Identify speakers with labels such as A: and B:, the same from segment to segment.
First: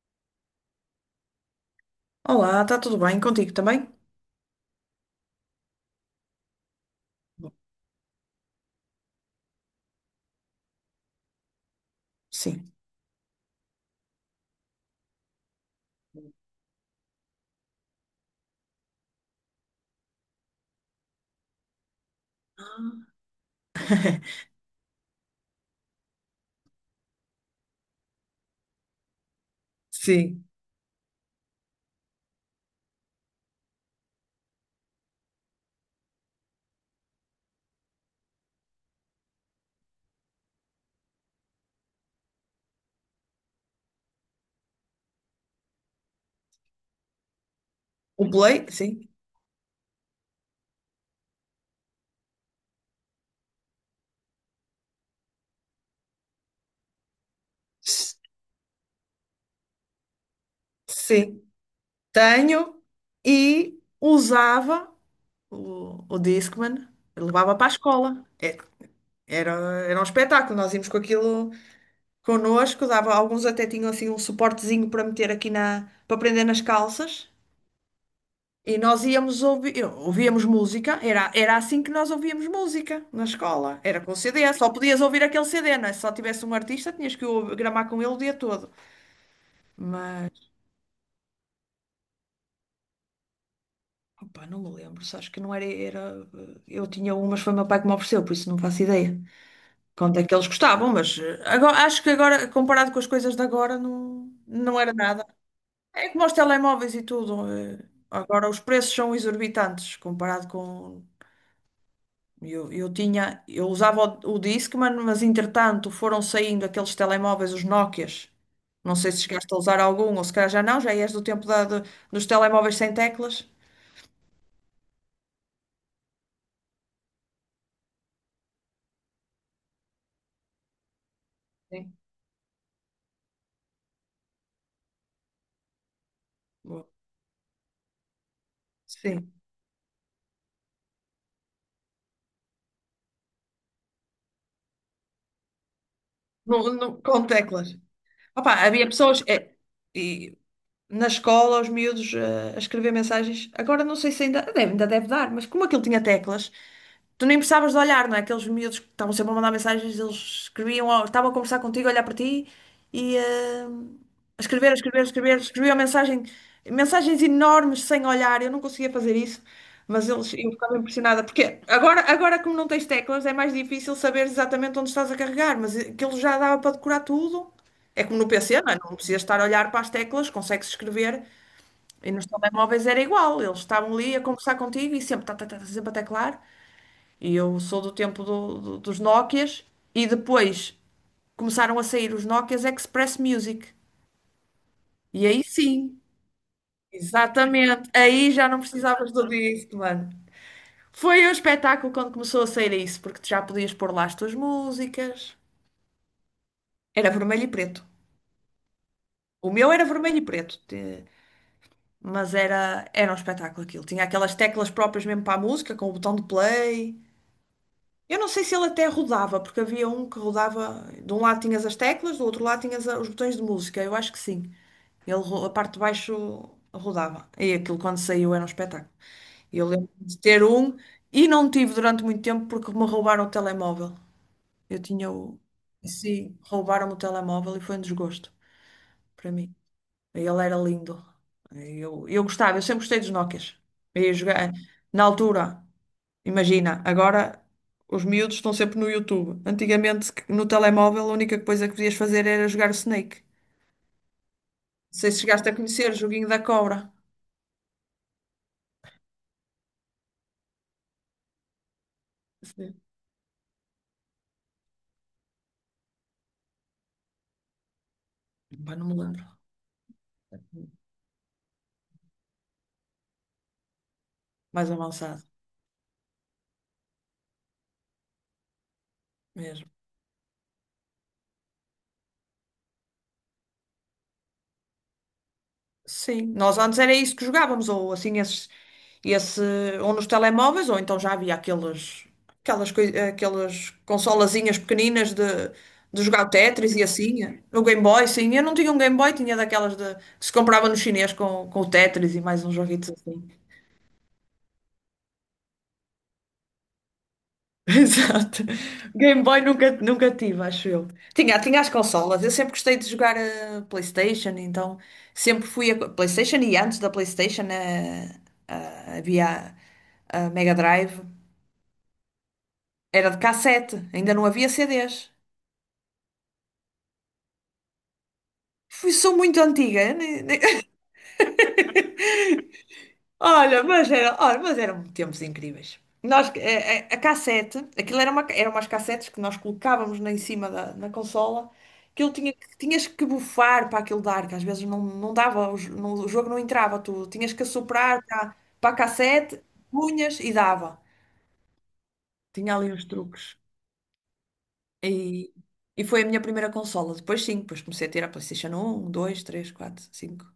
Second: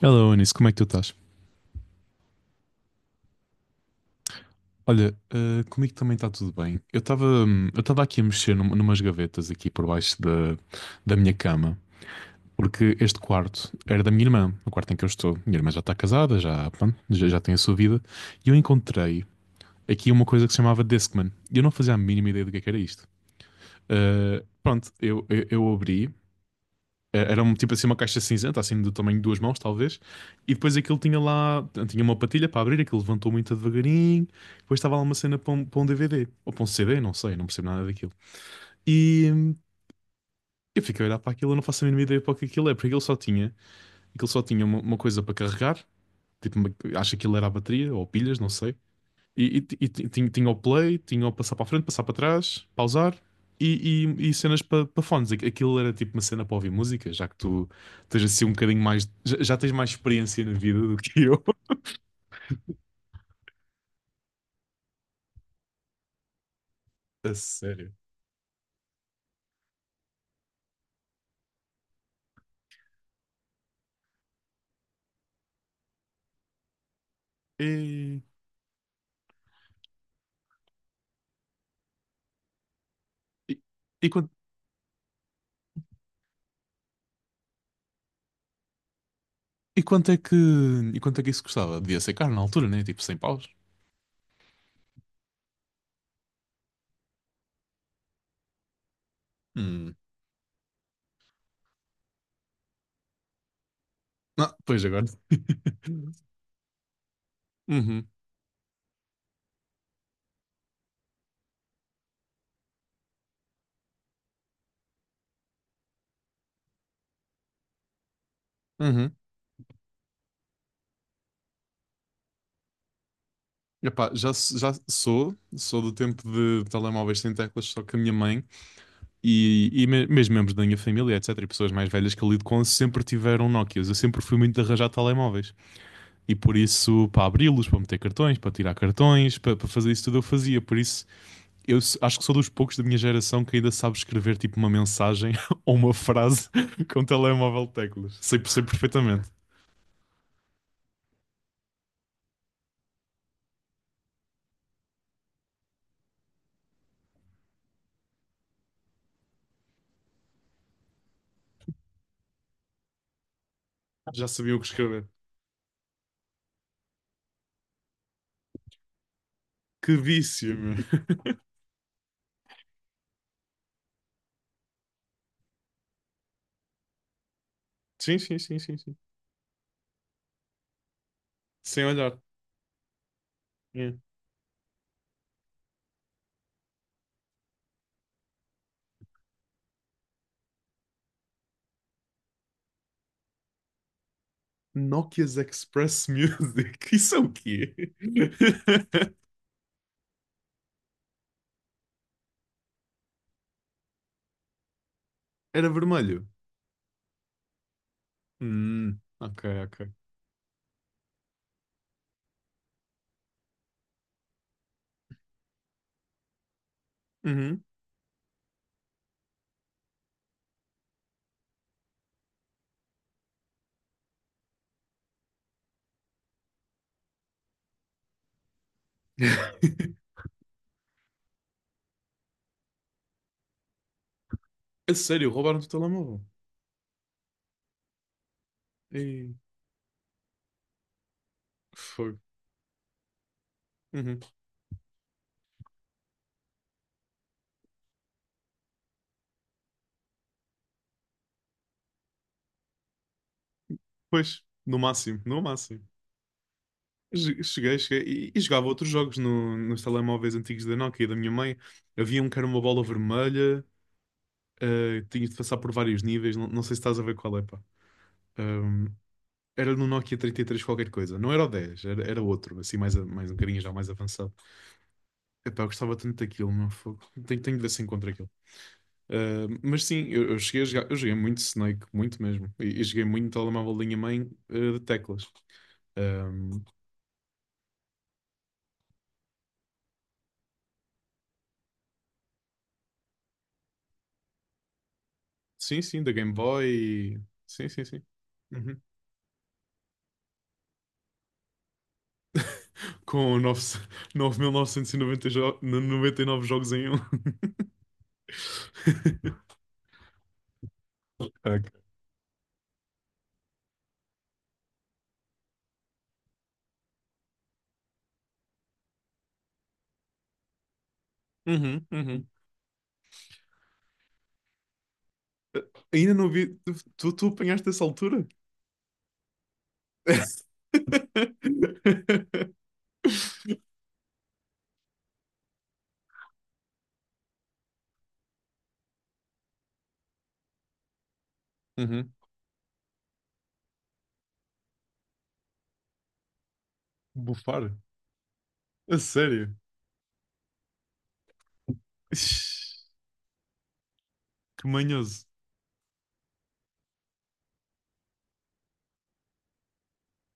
A: Hello, Anis, como é que tu estás?
B: Olá, está tudo bem contigo também?
A: Olha, comigo também está tudo bem. Eu estava aqui a mexer numas gavetas aqui por baixo da minha cama,
B: Sim.
A: porque este quarto era da minha irmã, o quarto em que eu estou. Minha irmã já está casada, pronto, já tem a sua vida, e eu encontrei aqui uma coisa que se chamava Discman, e eu não fazia a mínima ideia do que é que era isto.
B: Ah.
A: Pronto, eu abri. Era tipo assim uma caixa cinzenta, assim do tamanho de duas mãos, talvez.
B: Sim.
A: E depois aquilo tinha tinha uma patilha para abrir, aquilo levantou muito devagarinho. Depois estava lá uma cena para um DVD, ou para um CD, não sei, não percebo nada daquilo. E eu fiquei a olhar para aquilo, eu não faço a mínima ideia para o que aquilo é, porque aquilo só tinha uma coisa para carregar, tipo, acho que aquilo era a bateria, ou
B: O
A: pilhas, não
B: Play?
A: sei.
B: Sim.
A: Tinha o play, tinha o passar para a frente, passar para trás, pausar e cenas para fones. Aquilo era tipo uma cena para ouvir música, já que tu tens assim um bocadinho mais. Já tens mais experiência na vida do que eu.
B: Sim. Tenho e usava o Discman,
A: A
B: levava para a
A: sério.
B: escola. Era, era um espetáculo, nós íamos com aquilo connosco, dava, alguns até tinham assim um suportezinho para meter aqui na, para prender nas calças.
A: E,
B: E nós íamos ouvir, ouvíamos música, era assim que nós ouvíamos música na
A: e,
B: escola, era
A: e
B: com
A: quanto,
B: CD, só podias ouvir aquele CD, não é? Se só tivesse um artista, tinhas que gramar com ele o dia todo.
A: e quanto é
B: Mas,
A: que, E quanto é que isso custava? Devia ser caro na altura, né? Tipo 100 paus.
B: opa, não me lembro, só acho que não era, eu tinha um, mas foi meu pai que me ofereceu, por isso não faço ideia
A: Hum.
B: quanto é que eles gostavam, mas agora, acho que agora, comparado com as coisas de agora, não,
A: Ah,
B: não
A: pois
B: era
A: agora.
B: nada. É como os telemóveis e tudo,
A: Uhum,
B: agora os preços são exorbitantes comparado com. Eu tinha, eu usava o Discman, mas entretanto foram saindo aqueles telemóveis, os Nokias. Não sei
A: uhum.
B: se chegaste a usar algum, ou se calhar já não, já és do tempo da, dos telemóveis sem teclas.
A: Epá, já sou do tempo de telemóveis sem teclas, só que a minha mãe. E mesmo membros da minha família, etc., e pessoas mais
B: Sim.
A: velhas que eu lido com, sempre tiveram Nokias. Eu sempre fui muito de arranjar telemóveis. E por
B: Boa.
A: isso, para abri-los, para meter cartões, para tirar
B: Sim,
A: cartões, para, para fazer isso tudo, eu fazia. Por isso, acho que sou dos poucos da minha geração que ainda sabe escrever tipo uma mensagem ou uma frase com
B: com
A: telemóvel de
B: teclas.
A: teclas. Sei,
B: Opa,
A: sei
B: havia pessoas,
A: perfeitamente.
B: e, na escola, os miúdos, a escrever mensagens. Agora não sei se ainda deve, ainda deve dar, mas como aquilo tinha teclas, tu nem precisavas de olhar, não é? Aqueles miúdos que estavam sempre a mandar mensagens, eles escreviam, ou estavam a conversar contigo, a olhar para ti e,
A: Já
B: a
A: sabia o que
B: escrever, a escrever, a
A: escrever.
B: escrever, escreviam mensagens enormes sem olhar. Eu não conseguia fazer isso,
A: Que
B: mas eles, eu
A: vício, meu.
B: ficava impressionada, porque agora como não tens teclas, é mais difícil saber exatamente onde estás a carregar, mas aquilo já dava para decorar tudo. É
A: Sim,
B: como no
A: sim, sim,
B: PC, não
A: sim,
B: é?
A: sim.
B: Não precisas estar a olhar para as teclas, consegues escrever.
A: Sem
B: E
A: olhar.
B: nos telemóveis era igual, eles
A: É.
B: estavam ali a conversar contigo e sempre, tá, tá, tá, tá, sempre a teclar. E eu sou do tempo dos Nokias e depois começaram a sair os Nokias Express Music. E
A: Nokia's
B: aí sim,
A: Express Music. Isso é o quê?
B: exatamente. Aí já não precisavas do disco, mano. Foi um espetáculo quando começou a sair isso, porque tu já podias pôr lá as tuas músicas.
A: Era vermelho.
B: Era vermelho e preto.
A: Ok,
B: O meu era
A: ok.
B: vermelho e preto. Mas era, era um espetáculo aquilo. Tinha aquelas teclas próprias mesmo para a música, com o botão de play.
A: Uhum.
B: Eu não sei se ele até rodava, porque havia um que rodava, de um lado tinhas as teclas, do outro lado tinhas os botões de música, eu acho que sim. Ele, a parte de baixo rodava. E aquilo quando saiu era um espetáculo. Eu lembro de ter um e não tive durante muito tempo porque me roubaram o telemóvel. Eu
A: A
B: tinha
A: sério,
B: o.
A: roubaram-te o telemóvel.
B: Sim, roubaram-me o telemóvel e foi um desgosto para
A: E
B: mim. Ele era lindo. Eu,
A: foi.
B: eu gostava, eu sempre gostei dos Nokias. Eu ia
A: Uhum.
B: jogar na altura. Imagina, agora os miúdos estão sempre no YouTube. Antigamente, no telemóvel, a única coisa que podias fazer era jogar o Snake.
A: Pois, no
B: Não sei
A: máximo,
B: se
A: no
B: chegaste a
A: máximo.
B: conhecer o joguinho da cobra.
A: Cheguei, cheguei. E jogava outros jogos no, nos telemóveis antigos da Nokia e da minha mãe. Havia um que era uma
B: Sim.
A: bola vermelha, tinhas de passar por vários níveis. Não, não sei se estás a ver qual é, pá.
B: Pá, não
A: Ahm,
B: me lembro.
A: Era no Nokia 33 qualquer coisa. Não era o 10. Era outro, assim, mais um bocadinho já mais avançado.
B: Mais avançado
A: Epá, eu gostava tanto daquilo, meu fogo. Tenho, tenho de ver se encontro aquilo.
B: mesmo.
A: Mas sim, eu cheguei a jogar, eu joguei muito Snake, muito mesmo. E joguei muito telemóvel de linha mãe, de teclas.
B: Sim, nós
A: Um,
B: antes era isso que jogávamos, ou assim, esses, esse, ou nos telemóveis, ou então já havia aqueles, aquelas, aquelas consolazinhas pequeninas
A: sim, sim,
B: de
A: da
B: jogar o
A: Game
B: Tetris e
A: Boy.
B: assim, o
A: Sim,
B: Game
A: sim, sim.
B: Boy, sim, eu não tinha um
A: Uhum.
B: Game Boy, tinha daquelas de, que se comprava no chinês com o Tetris e mais uns joguitos assim.
A: Com nove mil novecentos e noventa e nove jogos em um.
B: Exato. Game Boy nunca tive, acho eu. Tinha as
A: Ok.
B: consolas. Eu sempre gostei de jogar a PlayStation, então sempre fui a PlayStation e antes da PlayStation, havia a Mega Drive.
A: Uhum, uhum.
B: Era de cassete, ainda não havia CDs.
A: Ainda não vi. Tu apanhaste essa altura?
B: Fui, sou muito antiga. Eu nem- nem- Olha, mas eram tempos incríveis. Nós, a cassete, aquilo era uma, eram umas cassetes que nós colocávamos na, em cima da na consola, que ele
A: Uhum.
B: tinha, tinhas que bufar para aquilo dar, que às vezes não, não dava, o jogo não entrava, tu tinhas que
A: Bufar?
B: soprar para a
A: A
B: cassete,
A: sério?
B: punhas e dava.
A: Ixi,
B: Tinha ali uns truques.
A: que manhoso.
B: E, e foi a minha primeira consola. Depois sim, depois comecei a ter a PlayStation 1, 2, 3, 4, 5,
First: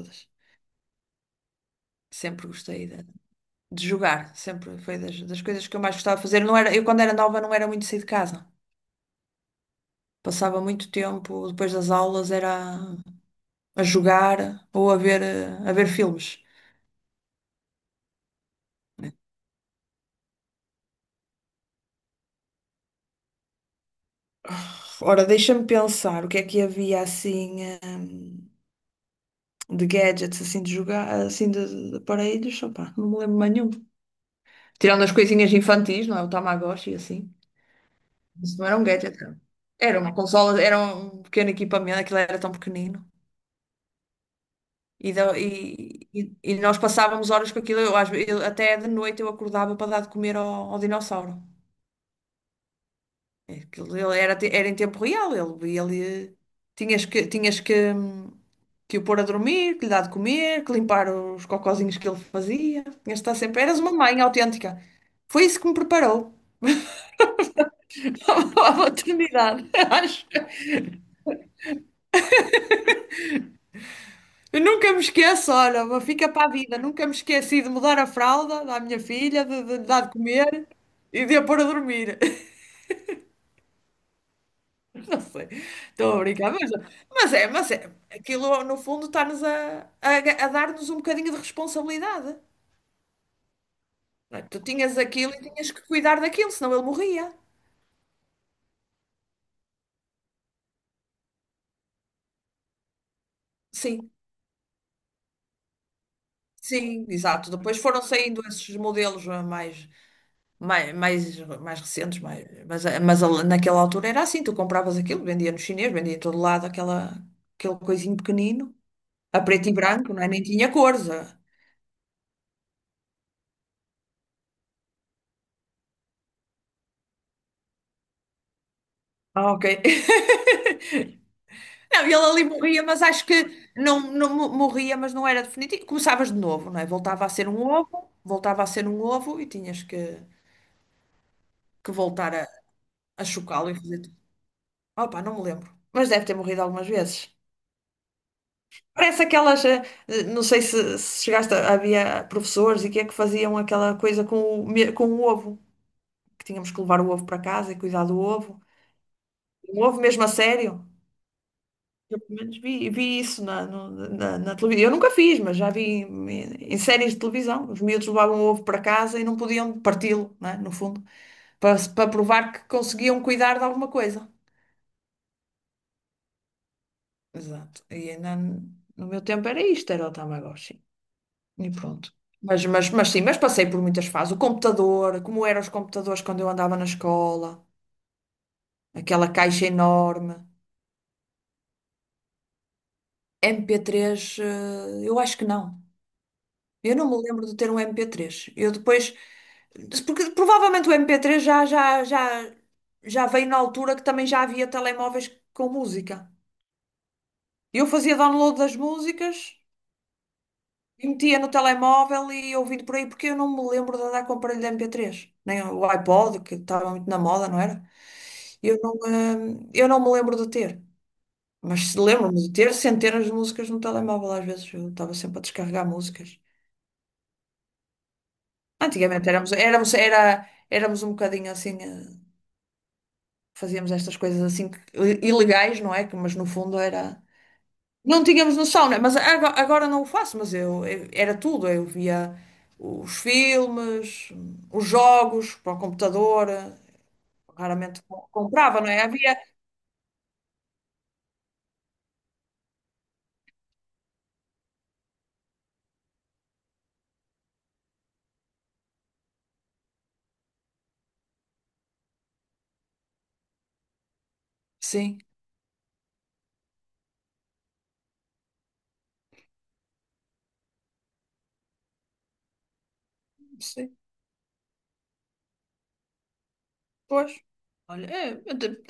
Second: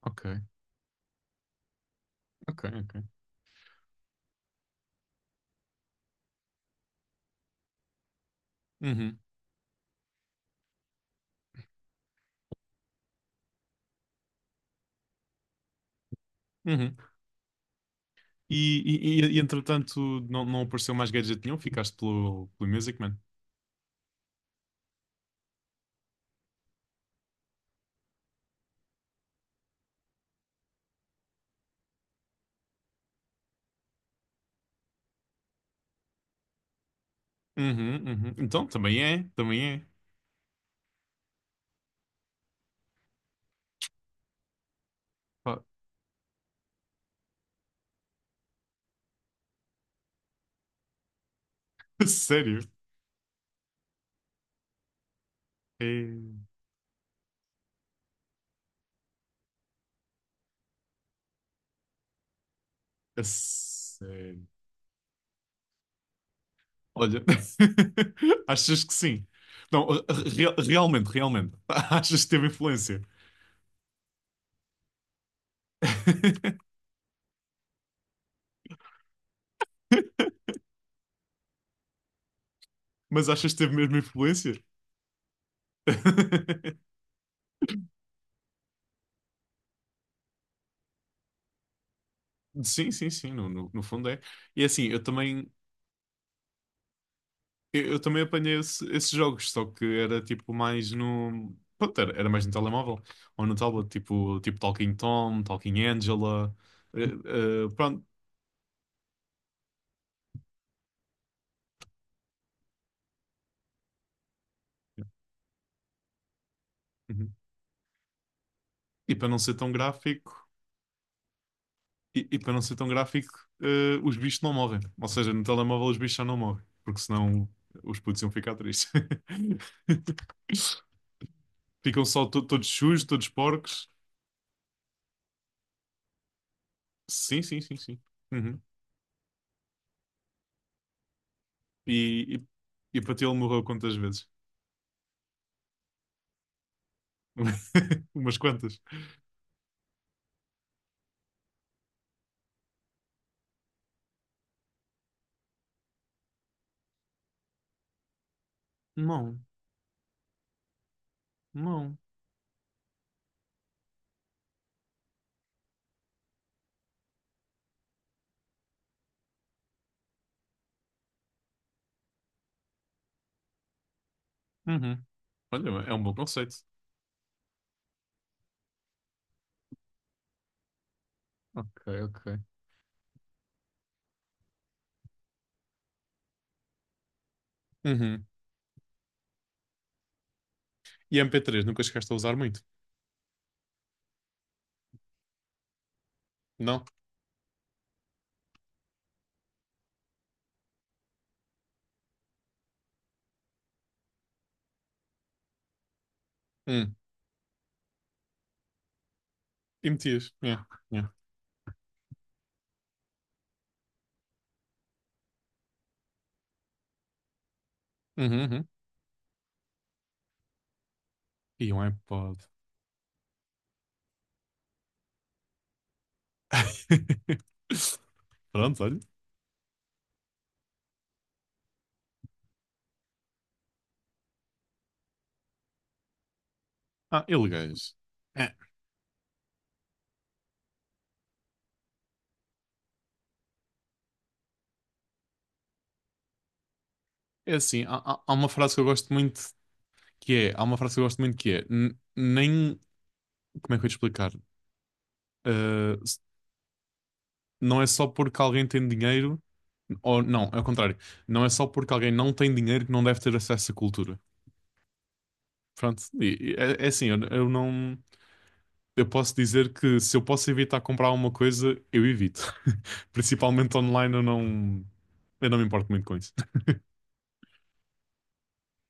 A: Ok,
B: Sempre
A: ok,
B: gostei
A: ok.
B: de jogar, sempre foi das coisas que eu mais gostava de fazer. Não era, eu, quando era nova, não era muito sair de casa.
A: Uhum,
B: Passava muito tempo, depois das aulas, era a jogar ou a ver, a ver filmes.
A: uhum. Entretanto não apareceu mais gadget nenhum, ficaste pelo Music Man.
B: Ora, deixa-me pensar o que é que havia assim, de gadgets, assim de jogar, assim de aparelhos. Opá, não me lembro mais nenhum. Tirando as coisinhas infantis, não é? O Tamagotchi, e assim.
A: Uhum, uhum.
B: Isso
A: Então
B: não era um
A: também
B: gadget,
A: é,
B: não.
A: também é.
B: Era uma consola, era um pequeno equipamento, aquilo era tão pequenino. E, da-
A: Pá,
B: e- e- e nós passávamos horas com aquilo, eu, até de noite eu acordava para dar de comer ao ao dinossauro.
A: sério?
B: É. Aquilo, ele era, era em tempo real, ele,
A: É,
B: tinhas que que o pôr a dormir, que lhe dar de comer, que limpar os cocozinhos que ele fazia. Tinhas de
A: a
B: estar sempre, eras uma mãe
A: sério.
B: autêntica. Foi isso que me preparou
A: Olha,
B: para a
A: achas que sim?
B: maternidade,
A: Não,
B: acho.
A: realmente, realmente. Achas que teve influência?
B: Eu nunca me esqueço, olha, fica para a vida, nunca me esqueci de mudar a fralda da minha filha, de lhe dar de comer e de a pôr a dormir.
A: Mas achas que teve mesmo influência?
B: Não sei, estou a brincar, mas, mas é, aquilo no fundo está-nos a, a dar-nos um bocadinho de responsabilidade,
A: Sim, sim, sim, no fundo é.
B: não é? Tu
A: E assim,
B: tinhas
A: eu
B: aquilo e
A: também,
B: tinhas que cuidar daquilo, senão ele morria.
A: Eu, eu também apanhei esses jogos, só que era tipo mais no. Pronto, era mais no telemóvel ou no tablet,
B: Sim,
A: tipo, tipo Talking Tom, Talking Angela. eh,
B: sim, exato. Depois foram
A: Pronto.
B: saindo esses modelos, mais, mais, mais recentes, mais, mas a- naquela altura era assim, tu compravas aquilo, vendia no chinês, vendia em todo lado aquela,
A: Uhum.
B: aquele coisinho pequenino,
A: E para não
B: a
A: ser
B: preto
A: tão
B: e branco, não é? Nem
A: gráfico,
B: tinha cores. Ah.
A: para não ser tão gráfico, os bichos não morrem. Ou seja, no telemóvel os bichos já não morrem, porque senão os putos iam ficar tristes.
B: Ah, ok. Não,
A: Ficam
B: ele
A: só
B: ali
A: todos
B: morria, mas
A: sujos,
B: acho
A: todos
B: que
A: porcos.
B: não morria, mas não era definitivo. Começavas de novo, não é? Voltava a
A: Sim,
B: ser
A: sim,
B: um
A: sim, sim.
B: ovo,
A: Uhum.
B: voltava a ser um ovo e tinhas que voltar
A: E,
B: a,
A: e para ti
B: a
A: ele morreu
B: chocá-lo e
A: quantas
B: fazer tudo.
A: vezes?
B: Opa, não me lembro. Mas deve ter morrido algumas vezes.
A: Umas quantas.
B: Parece aquelas. Não sei se chegaste a. Havia professores e que é que faziam aquela coisa com o ovo, que tínhamos que levar o ovo para casa e cuidar do ovo.
A: Não.
B: Um ovo mesmo a sério.
A: Não.
B: Eu pelo menos vi isso na, no- na, na televisão. Eu nunca fiz, mas já vi em séries de televisão. Os miúdos levavam ovo para casa e não podiam parti-lo, né, no fundo, para provar que conseguiam cuidar de alguma coisa.
A: Uhum. Olha, é um bom conceito.
B: Exato. E ainda no meu tempo era isto, era o Tamagotchi. E
A: Ok,
B: pronto.
A: ok.
B: Mas sim, mas passei por muitas fases. O computador, como eram os computadores quando eu andava na escola,
A: Uhum.
B: aquela caixa enorme.
A: E MP3 nunca chegaste a usar muito?
B: MP3, eu acho que não.
A: Não?
B: Eu não me lembro de ter um MP3. Eu depois. Porque provavelmente o MP3 já veio na altura que também já havia telemóveis com música.
A: Hum.
B: Eu fazia download das músicas
A: E metias? Yeah.
B: e
A: Yeah.
B: metia no telemóvel e ia ouvindo por aí, porque eu não me lembro de andar com o aparelho de MP3, nem o iPod, que estava muito na moda, não era?
A: Uhum, uhum.
B: Eu não, eu não me lembro de ter.
A: E um
B: Mas se
A: iPod.
B: lembro-me de ter centenas de músicas no telemóvel, às vezes eu estava sempre a descarregar músicas.
A: Pronto, olha.
B: Antigamente éramos um bocadinho assim, fazíamos estas coisas assim ilegais, não é? Que, mas no fundo era.
A: Ah, ilegais.
B: Não
A: É,
B: tínhamos noção, né? Mas agora não o faço, mas eu era tudo. Eu via os filmes, os jogos para o computador,
A: é assim,
B: raramente
A: há uma frase que
B: comprava,
A: eu
B: não é?
A: gosto
B: Havia.
A: muito que é, há uma frase que eu gosto muito que é, n- nem, como é que eu ia te explicar? Ah, não é só porque alguém tem dinheiro. Ou não, é o contrário. Não é só porque alguém não tem dinheiro que não deve ter acesso à cultura.
B: Sim,
A: Pronto, e é assim, eu não. Eu posso dizer que se eu posso evitar comprar alguma coisa, eu evito. Principalmente
B: sim,
A: online, eu não. Eu não me importo muito com isso.
B: pois. Olha, é,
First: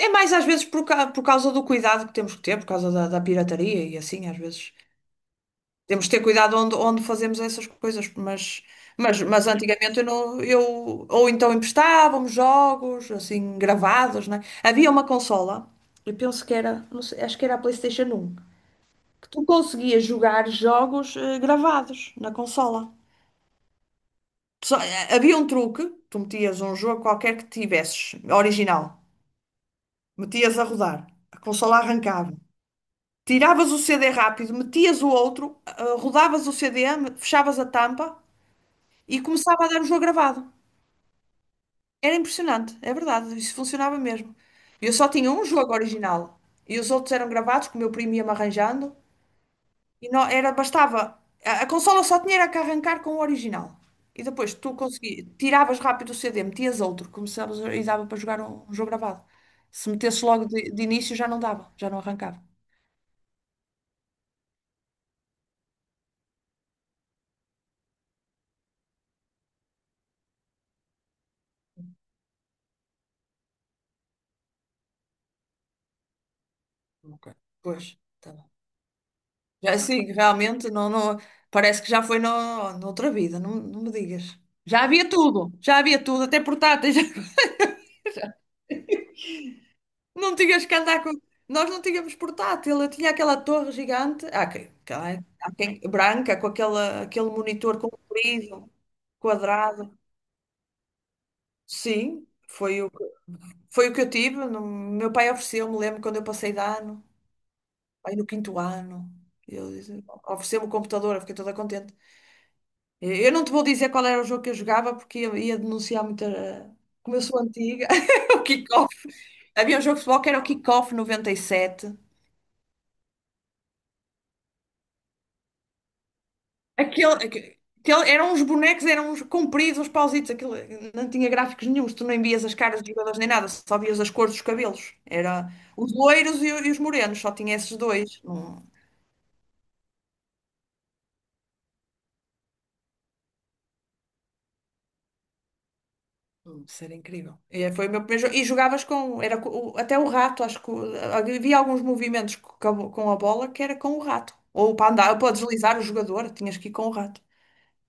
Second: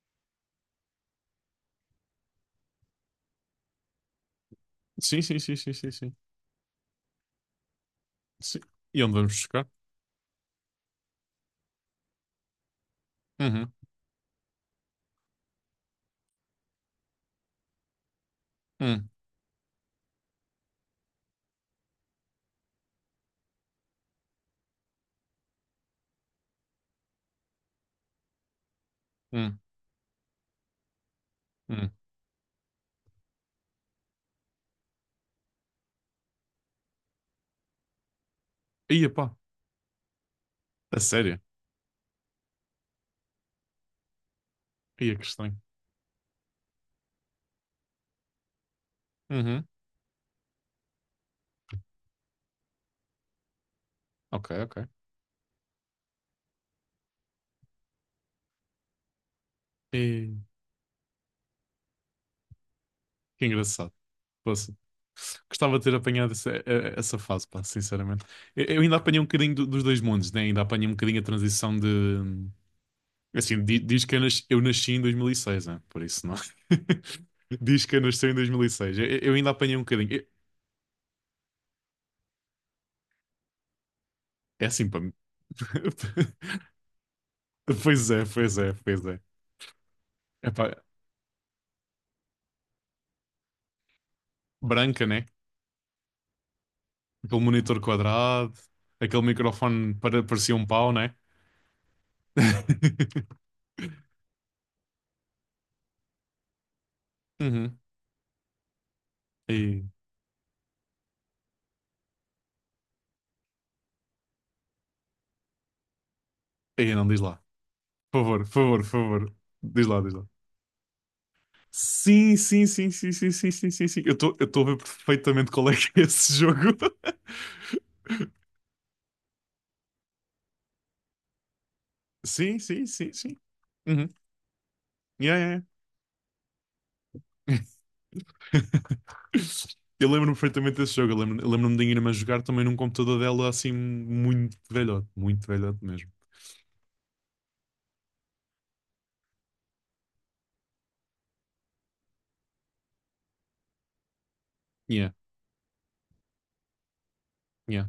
B: é mais às vezes por causa do cuidado que temos que ter, por causa da pirataria e assim, às vezes.
A: Sim, sim, sim, sim, sim,
B: Temos de
A: sim.
B: ter cuidado onde fazemos essas coisas,
A: Sim.
B: mas,
A: E onde
B: mas,
A: vamos
B: mas
A: buscar?
B: antigamente eu, não, eu ou então emprestávamos jogos assim
A: Uhum.
B: gravados, né? Havia uma consola, eu penso que era, não sei, acho que era a PlayStation 1
A: Hum,
B: que tu conseguias jogar jogos, gravados na consola. Havia um truque, tu metias um jogo qualquer que tivesses, original,
A: hum,
B: metias a rodar, a consola
A: hum.
B: arrancava. Tiravas o CD rápido, metias o outro, rodavas o CD, fechavas a tampa
A: Ia
B: e
A: pá,
B: começava a dar o jogo gravado.
A: a sério?
B: Era impressionante, é verdade, isso funcionava mesmo. Eu só
A: Ia que
B: tinha um
A: estranho.
B: jogo original e os outros eram gravados, que o meu primo ia-me arranjando,
A: Uhum.
B: e não, era, bastava. A consola só tinha era que arrancar com o original. E
A: Ok,
B: depois tu
A: ok.
B: consegui, tiravas rápido o CD, metias outro, começavas e dava para jogar um jogo gravado. Se metesse
A: E...
B: logo de início já não dava, já não arrancava.
A: Que engraçado. Poxa. Gostava de ter apanhado essa fase, pá, sinceramente. Eu ainda apanhei um bocadinho dos dois mundos, né? Ainda apanhei um bocadinho a transição de. Assim, diz que eu nasci em 2006, né? Por isso não.
B: Ok.
A: Diz que
B: Pois.
A: eu nasci
B: Tá.
A: em 2006. Eu ainda apanhei
B: Já
A: um bocadinho.
B: sim, realmente não, não, parece que já foi noutra vida, não, não me digas.
A: É assim, pá.
B: Já havia tudo, até portáteis.
A: Pois é, pois é, pois é.
B: Não
A: Epá,
B: tinhas que andar com. Nós não tínhamos portátil, eu tinha aquela torre gigante,
A: branca, né?
B: branca, com aquela, aquele
A: Aquele
B: monitor
A: monitor quadrado,
B: comprido,
A: aquele microfone
B: quadrado.
A: parecia um pau, né?
B: Sim, foi o, foi o que eu tive. Meu pai ofereceu-me, lembro quando eu passei de ano,
A: Uhum.
B: aí no quinto ano, ele
A: E,
B: disse, ofereceu-me o computador, eu fiquei toda contente. Eu não te vou dizer qual era o jogo que eu jogava, porque eu ia denunciar muita.
A: e não
B: Como
A: diz
B: eu sou
A: lá.
B: antiga,
A: Por favor,
B: o
A: por favor, por
B: kick-off.
A: favor.
B: Havia um
A: Diz
B: jogo de
A: lá, diz
B: futebol
A: lá.
B: que era o kick-off 97.
A: Sim, sim, sim, sim, sim, sim, sim, sim, sim. Eu estou a ver perfeitamente qual é que é esse jogo.
B: Aquele, aque- aquele, eram uns bonecos, eram uns compridos, uns pausitos. Aquilo, não tinha gráficos nenhuns, tu nem vias as
A: Sim,
B: caras
A: sim,
B: dos
A: sim,
B: jogadores nem
A: sim.
B: nada, só vias
A: Uhum.
B: as cores dos cabelos.
A: Yeah,
B: Era
A: yeah.
B: os loiros e os morenos, só tinha
A: Yeah.
B: esses dois.
A: Eu lembro-me perfeitamente desse jogo. Eu lembro-me da minha irmã jogar também num computador dela assim muito velhote mesmo.
B: Isso incrível. E é, foi o meu primeiro jogo. E jogavas com. Era, até o rato, acho que. Havia alguns movimentos com a bola que era com o rato. Ou para
A: Yeah,
B: andar, ou para deslizar o jogador, tinhas que ir com o rato.
A: yeah.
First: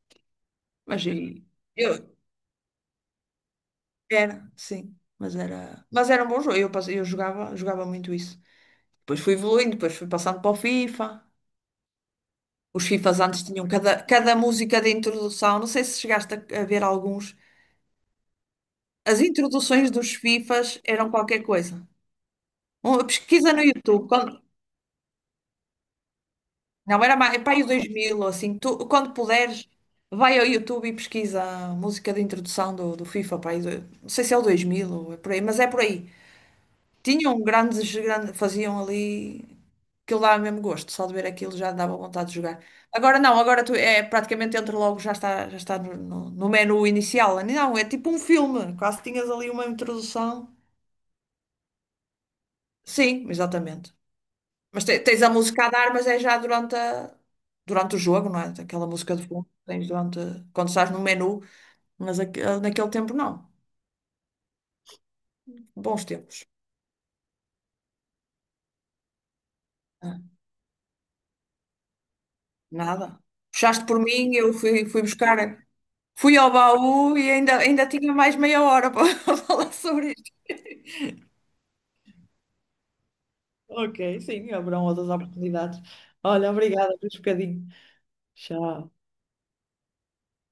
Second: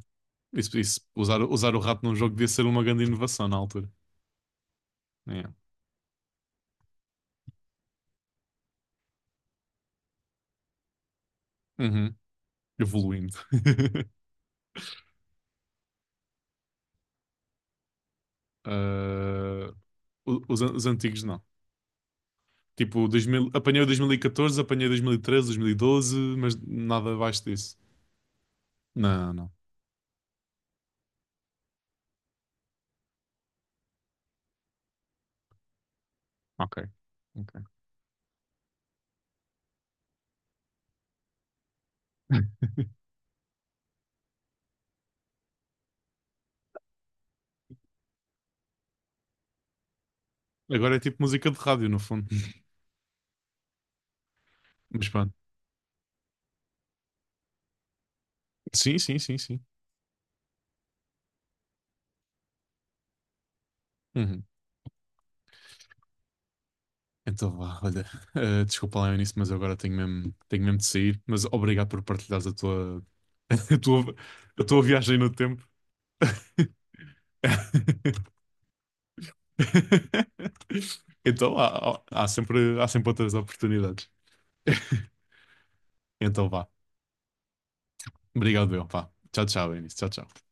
A: Isso, isso.
B: Mas
A: Usar, usar o rato num
B: eu.
A: jogo devia ser uma grande inovação na altura.
B: Era, sim.
A: Yeah.
B: Mas era um bom jogo. Eu jogava, jogava muito isso. Depois fui evoluindo, depois fui passando para o FIFA.
A: Uhum.
B: Os FIFAs
A: Evoluindo.
B: antes tinham cada música de introdução. Não sei se chegaste a ver alguns. As
A: Ah,
B: introduções dos FIFAs
A: os
B: eram
A: antigos não.
B: qualquer coisa.
A: Tipo, 2000,
B: Pesquisa no
A: apanhei o
B: YouTube.
A: 2014, apanhei 2013, 2012, mas
B: Não,
A: nada
B: era mais,
A: abaixo
B: para aí os
A: disso.
B: 2000, assim, tu, quando
A: Não, não.
B: puderes, vai ao YouTube e pesquisa a música de introdução do FIFA, para aí, não sei se é o 2000 ou é por aí, mas é por aí.
A: Ok.
B: Tinham
A: Ok.
B: grandes, grandes, faziam ali, aquilo dava mesmo gosto, só de ver aquilo já dava vontade de jogar. Agora não, agora tu é praticamente entra logo, já está no menu inicial. Não, é tipo um filme, quase tinhas ali uma introdução.
A: Agora é tipo música de rádio, no fundo.
B: Sim, exatamente. Mas
A: Mas
B: tens a
A: pronto.
B: música a dar, mas é já durante, durante o jogo, não é? Aquela
A: Sim,
B: música
A: sim,
B: de
A: sim,
B: fundo que
A: sim.
B: tens durante, quando estás no menu, mas naquele tempo não.
A: Uhum.
B: Bons tempos.
A: Então vá, olha. Desculpa lá o início, mas eu agora
B: Ah,
A: tenho mesmo de sair. Mas obrigado por partilhares
B: nada.
A: a
B: Puxaste por
A: tua,
B: mim, eu
A: a tua
B: fui, fui
A: viagem no
B: buscar.
A: tempo.
B: Fui ao baú e ainda, ainda tinha mais meia hora para falar sobre isto.
A: Então há sempre outras
B: Ok,
A: oportunidades.
B: sim, haverão outras oportunidades.
A: Então
B: Olha,
A: vá.
B: obrigada por um bocadinho.
A: Obrigado, eu.
B: Tchau.
A: Vá. Tchau, tchau, Eunice. Tchau, tchau.